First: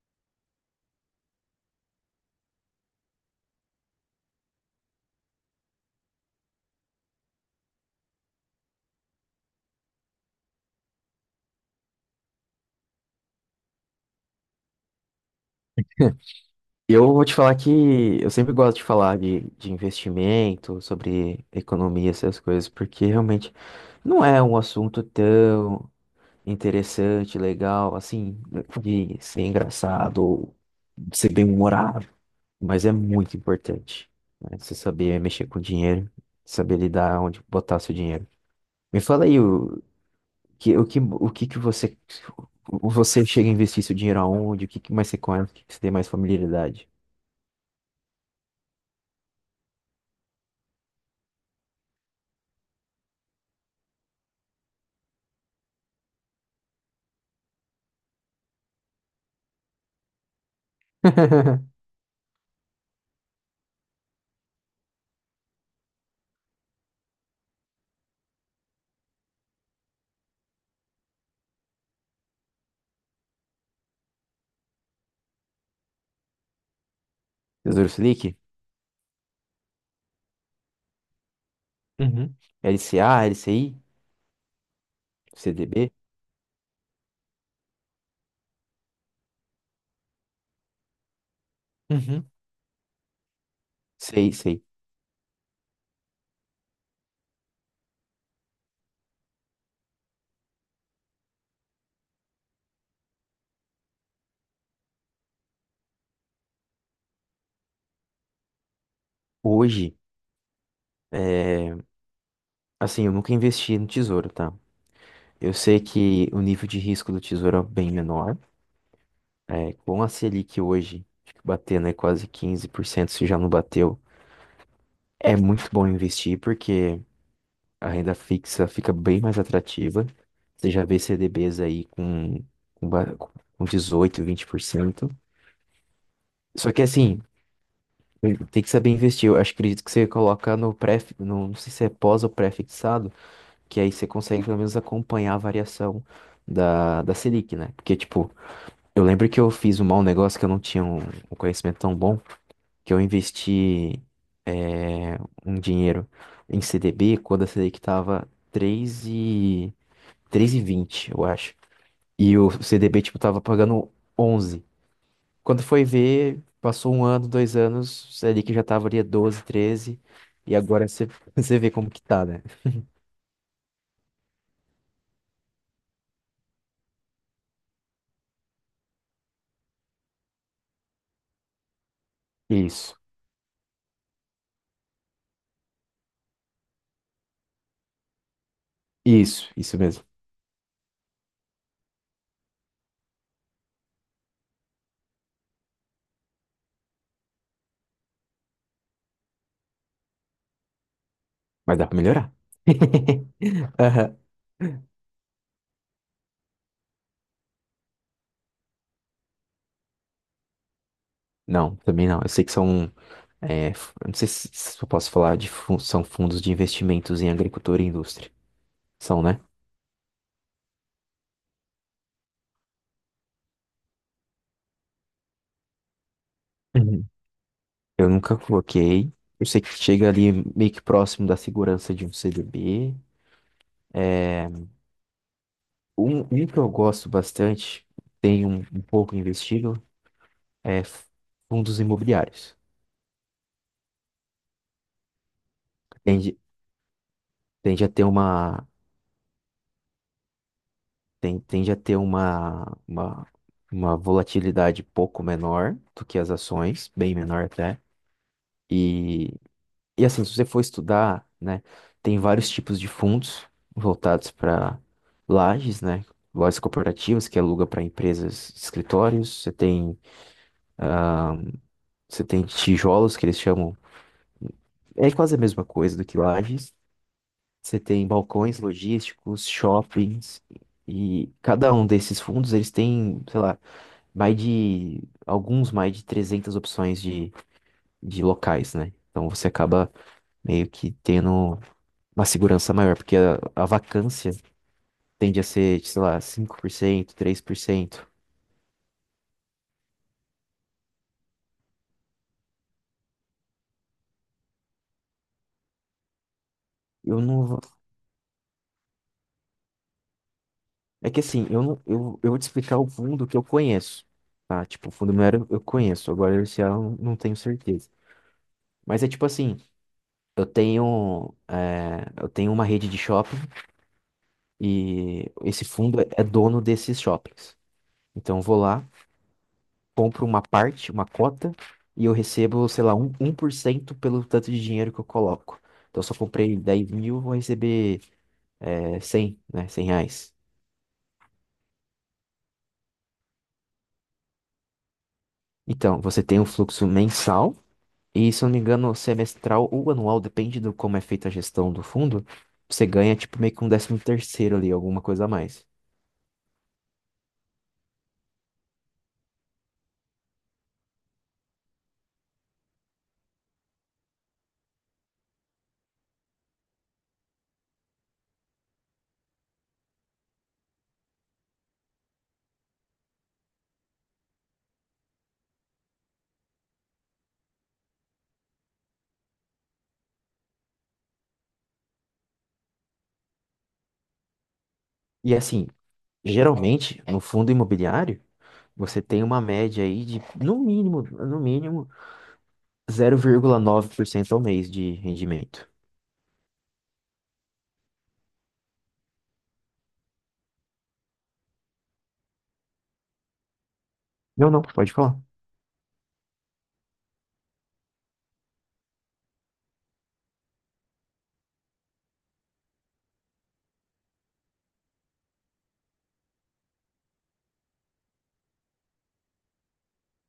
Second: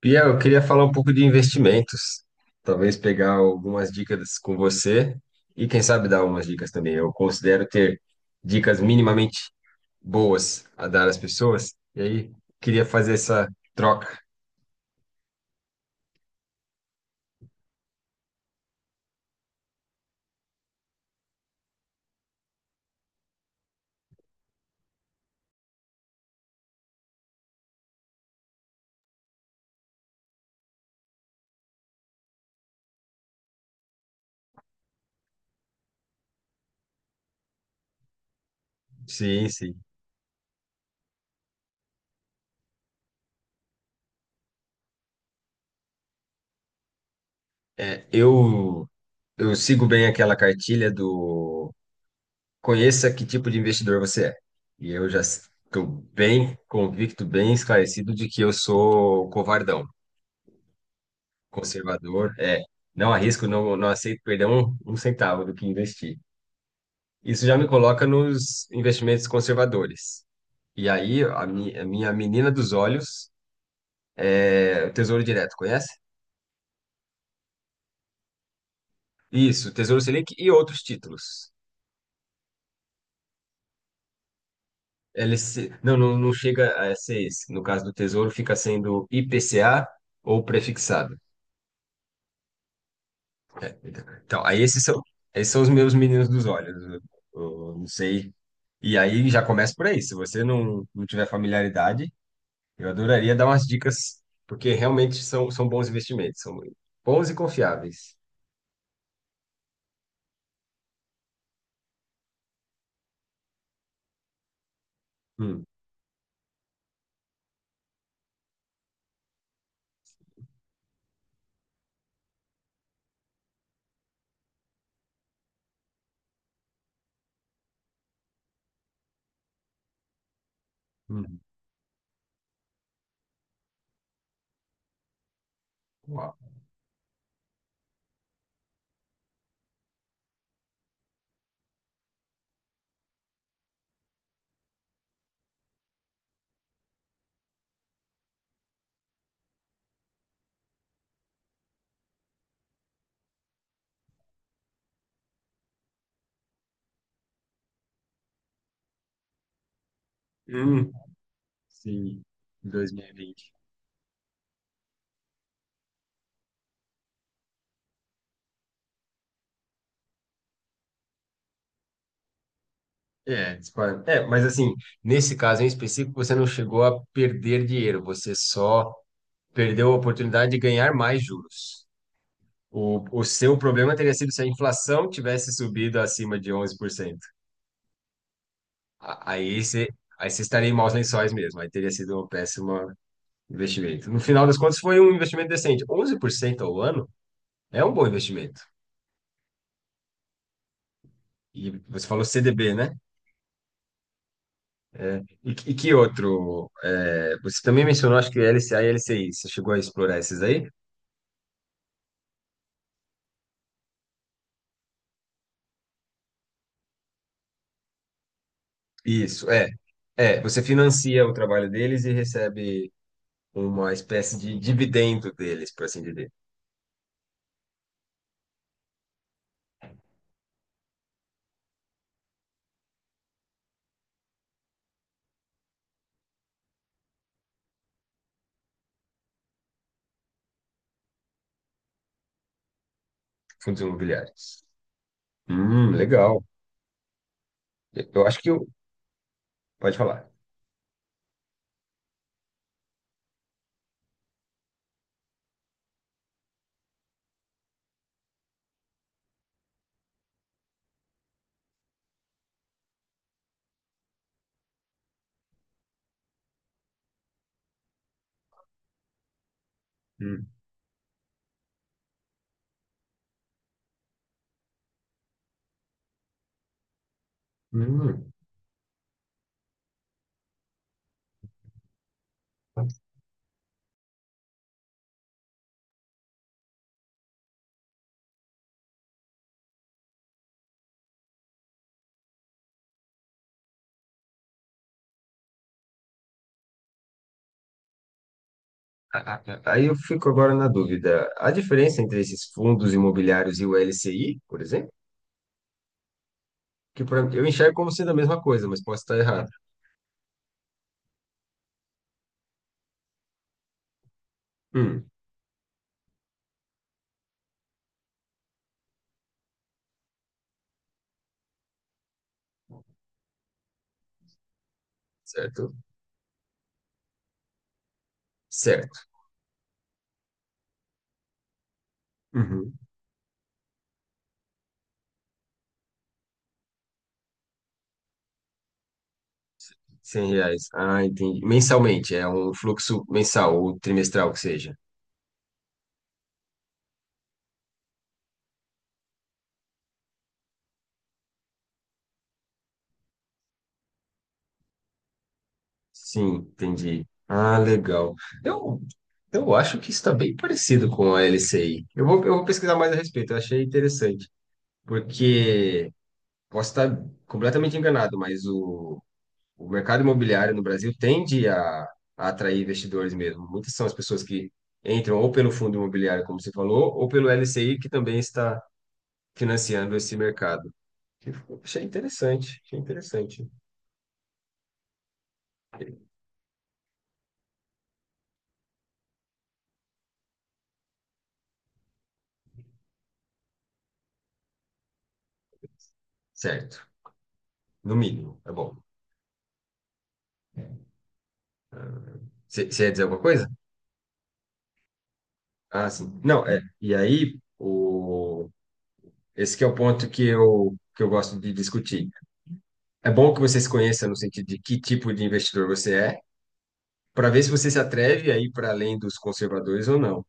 Pia, eu queria falar um pouco de investimentos. Talvez pegar algumas dicas com você e, quem sabe, dar umas dicas também. Eu considero ter dicas minimamente boas a dar às pessoas. E aí, queria fazer essa troca. E eu vou te falar que eu sempre gosto de falar de investimento, sobre economia, essas coisas, porque realmente não é um assunto tão interessante, legal, assim, de ser engraçado ou de ser bem-humorado, mas é muito importante, né? Você saber mexer com dinheiro, saber lidar onde botar seu dinheiro. Me fala aí Sim, sim. o que, o que, o que que você, você chega a investir seu dinheiro aonde, o que que mais você conhece, o que que você tem mais familiaridade? É, eu, eu sigo bem aquela cartilha do conheça que tipo de investidor você é. E eu já estou bem convicto, bem esclarecido de que eu sou covardão. Conservador, é. Não arrisco, não, não aceito perder um centavo do que investi. Isso já me coloca nos investimentos conservadores. E aí, a minha menina dos olhos, é, o Tesouro Direto, conhece? Tesouro Selic? Isso, Tesouro Selic e outros títulos. Uhum, LCA, LCI, Eles, se- CDB? não, não, não chega a ser esse. No caso do Tesouro, fica sendo IPCA ou prefixado. Uhum, sei, Então, sei. Esses são os meus meninos dos olhos. Eu não sei. E aí já começa por aí. Se você não tiver familiaridade, eu adoraria dar umas dicas, porque realmente são bons investimentos, são bons e confiáveis. Hoje, é, assim, eu nunca investi no tesouro, tá? Eu Hum, sei que o nível de risco do tesouro é bem menor. É, com a Selic hoje, acho que batendo aí quase 15%, se já não bateu, é muito bom investir porque a renda fixa fica bem mais atrativa. Você já vê hum, CDBs aí com dezoito, vinte por cento. uau. Só que assim, tem que saber investir. Eu acho, acredito que você coloca no pré, no, não sei se é pós ou pré-fixado, que aí você consegue pelo menos acompanhar a variação da Selic, né? Porque, tipo, eu lembro que eu fiz um mau negócio que eu não tinha um conhecimento tão bom, que eu investi eh, um dinheiro em CDB quando a Selic tava três e Hum, vinte, eu acho. sim, E o CDB, tipo, tava 2020. pagando onze, quando foi ver, passou um ano, dois anos, você ali que já tava ali há 12, 13, e agora você, você vê como que tá, né? Mas assim, nesse caso em específico, você não chegou a perder dinheiro, você só perdeu a oportunidade de ganhar mais juros. Isso, O seu problema teria sido se a inflação tivesse subido acima de 11%. A- Aí isso você, mesmo. aí você estaria em maus lençóis mesmo, aí teria sido uma péssima, investimento. No final das contas, foi um investimento decente. Onze por cento ao ano é um bom investimento. E Mas dá pra você falou melhorar. CDB, né? Aham. E, que outro? É, você também mencionou, acho que LCA e LCI. Você chegou a explorar esses aí? Não, também não. Eu sei que são. Eu não sei se eu posso falar de fun- são fundos de investimentos em agricultura e indústria. São, né? Isso, é. É, você financia o trabalho deles e recebe uma espécie de dividendo deles, por assim dizer, Uhum. Eu nunca coloquei. Eu sei que chega ali meio que próximo da segurança de um CDB. Um que eu gosto bastante, tem um pouco investido, é f- fundos imobiliários. fundos imobiliários. Tende, Legal. tende a ter Eu acho que... uma, Pode falar. Tende a ter uma volatilidade pouco menor do que as ações, bem menor até. E, e assim, se você for estudar, né, tem vários tipos de fundos voltados para lajes, né? Lojas corporativas que aluga para empresas, escritórios, Hum. você tem tijolos que eles chamam é quase a mesma coisa do que lajes. Você tem Hum. balcões logísticos, shoppings, e cada um desses fundos, eles têm, sei lá, mais de, alguns mais de 300 opções de locais, né? Então você acaba meio que tendo uma segurança maior, porque a vacância tende a ser, sei lá, cinco por cento, três por cento. Aí eu fico agora na dúvida. A diferença entre esses fundos imobiliários e o LCI, por exemplo, Eu eu não... vou- enxergo como sendo a mesma coisa, mas posso estar errado. É que assim, eu não, eu vou te explicar o fundo que eu conheço, tá? Tipo, o Hum, fundo imobiliário eu conheço, agora esse ano eu não tenho certeza. Mas é tipo assim, eu tenho, eu tenho uma rede de shopping e esse certo? fundo é dono desses shoppings. Então eu vou lá, Certo. compro uma parte, uma cota, e eu recebo, Uhum. sei lá, um por cento pelo tanto de dinheiro que eu coloco. Então se eu só comprei 10 mil, vou receber 100, né? Cem 100 reais. reais. Ah, entendi. Mensalmente, é um fluxo mensal ou trimestral que seja. Então, você tem um fluxo mensal e, se eu não me engano, semestral ou anual, depende do como é feita a gestão do fundo, você ganha tipo meio que um décimo terceiro ali, alguma coisa a mais. Sim, entendi. Ah, legal. Eu, eu acho que está bem parecido com a LCI. Eu vou pesquisar mais a respeito, eu achei interessante, porque posso estar completamente enganado, mas o mercado imobiliário no Brasil tende a atrair investidores mesmo. Muitas são as pessoas que entram ou pelo fundo imobiliário, como você falou, ou pelo LCI, que também está financiando esse mercado. Eu Achei interessante, achei interessante. E assim, geralmente, no fundo imobiliário, você tem uma média aí de, no mínimo, zero vírgula nove por cento ao mês de rendimento. Certo, no mínimo, é bom. Você ia dizer alguma coisa? Não, não, pode falar. Ah, sim. Não, é. E aí, esse que é o ponto que eu gosto de discutir. É bom que você se conheça no sentido de que tipo de investidor você é, para ver se você se atreve aí para além dos conservadores ou não.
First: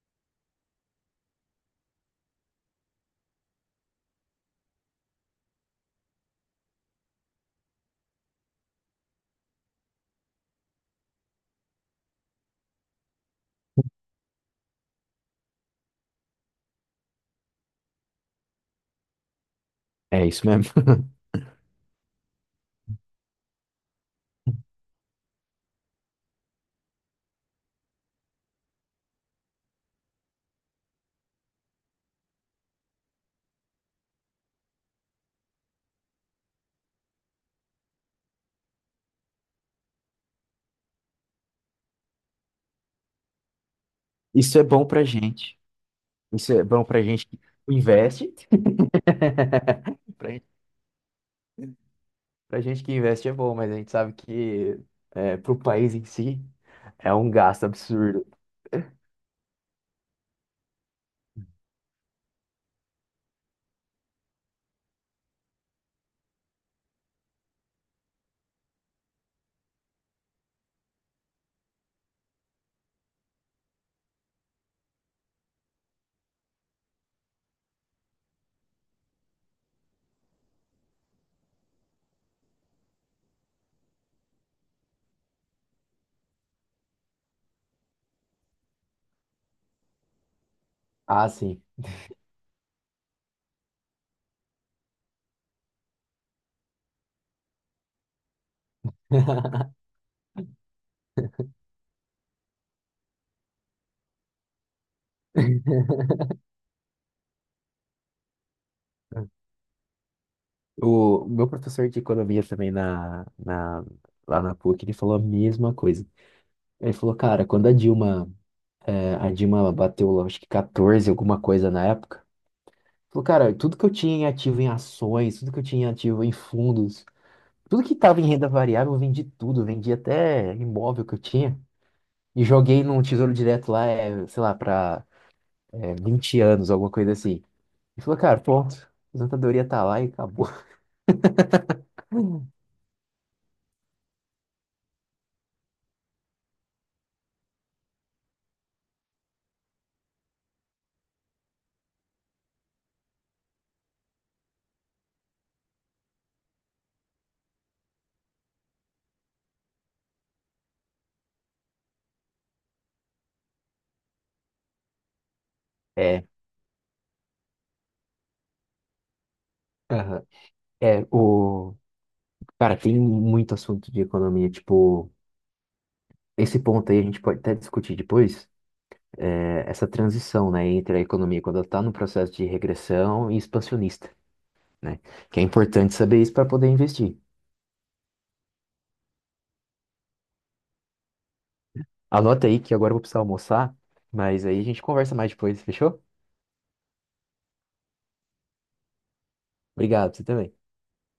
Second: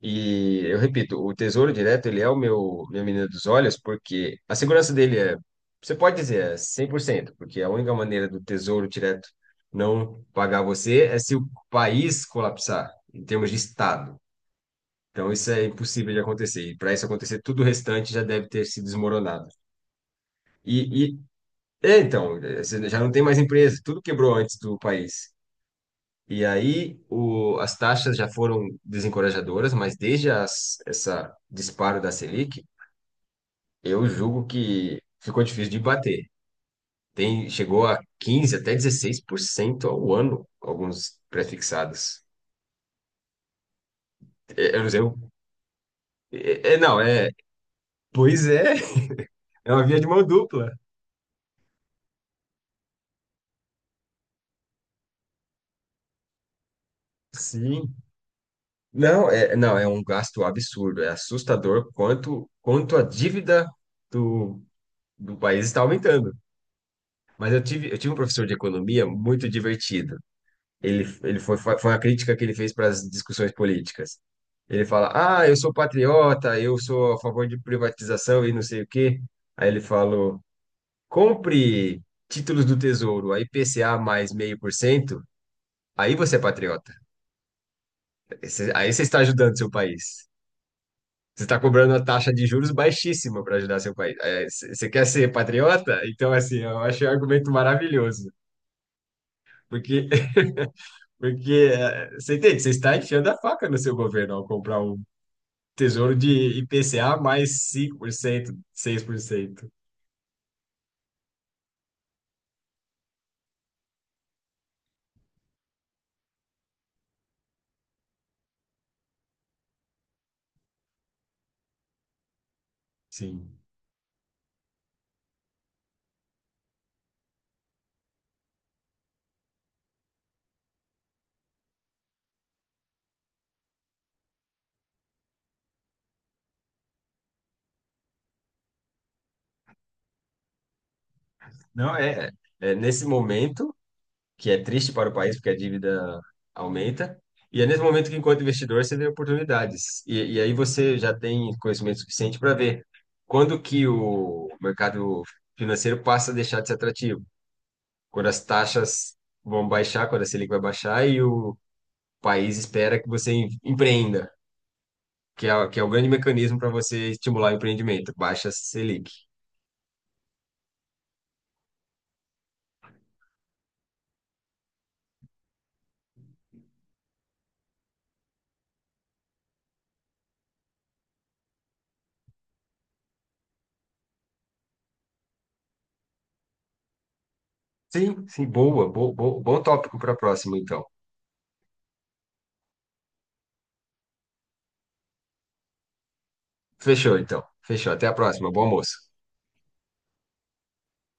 E eu repito, o Tesouro Direto, ele é o meu minha menina dos olhos, porque a segurança dele é, você pode dizer, é 100% porque a única maneira do Tesouro Direto não pagar você é se o país colapsar, em termos de Estado. Então isso é impossível de acontecer. E para isso acontecer, tudo o restante já deve ter se desmoronado. É isso mesmo. E, e é, então, é, você já não tem mais empresa, tudo quebrou antes do país. E aí as taxas já foram desencorajadoras, mas essa disparo da Selic, eu julgo que ficou difícil de bater. Chegou a 15 até 16% ao ano, alguns prefixados. Isso é É, eu bom não sei. pra eu- gente. Isso é É, é, bom não, pra gente é. que investe. Pois é, é uma via de mão Pra, gen- dupla. Pra gente que investe é bom, mas a gente sabe que é, pro país em si é um gasto Sim. absurdo. Não, é um gasto absurdo. É assustador quanto a dívida do, do país está aumentando. Mas eu tive um professor de economia muito divertido. Ele foi a crítica que ele fez para as discussões políticas. Ele fala: ah, eu sou patriota, eu sou a favor de privatização e não sei o quê. Aí ele falou: compre títulos do Tesouro, a IPCA mais 0,5%, aí você é patriota. Aí você está ajudando seu país. Ah, Você está sim. cobrando uma taxa de juros baixíssima para ajudar seu país. Você quer ser patriota? Então, assim, eu achei um argumento maravilhoso. Porque, porque você entende? Você está enfiando a faca no seu governo ao comprar um Tesouro de IPCA mais 5%, 6%. O meu professor de economia também lá na PUC, ele falou a mesma coisa. Ele falou, cara, quando a Dilma, a Dilma bateu, lá, acho que 14, alguma coisa na época, falou, cara, Sim. tudo que eu tinha em ativo em ações, tudo que eu tinha em ativo em fundos, tudo que tava em renda variável, eu vendi tudo, eu vendi até imóvel que eu tinha e joguei num tesouro direto lá, sei lá, pra 20 anos, alguma coisa assim. Ele falou, cara, pronto, a aposentadoria tá lá e acabou. Não, é, nesse momento, que é triste para o país, porque a dívida aumenta, e é nesse momento que, enquanto investidor, você vê oportunidades. Aí você já tem conhecimento suficiente para ver quando que o mercado financeiro passa a deixar de ser atrativo, quando as taxas vão baixar, quando a Selic vai baixar e o país espera que você empreenda. Que é o grande É, mecanismo para você estimular o empreendimento, baixa Selic. aham. é, o... Cara, tem muito assunto de economia, tipo, esse ponto aí a gente pode até discutir depois, essa transição, né, entre a economia quando ela está no processo de regressão e expansionista, né? Que é importante saber isso para poder investir. Sim, sim, bom tópico para a próxima, então. Anota aí que agora eu vou precisar almoçar, mas aí a gente conversa mais depois, fechou? Fechou, então. Fechou. Até a próxima. Bom almoço. Obrigado, você também.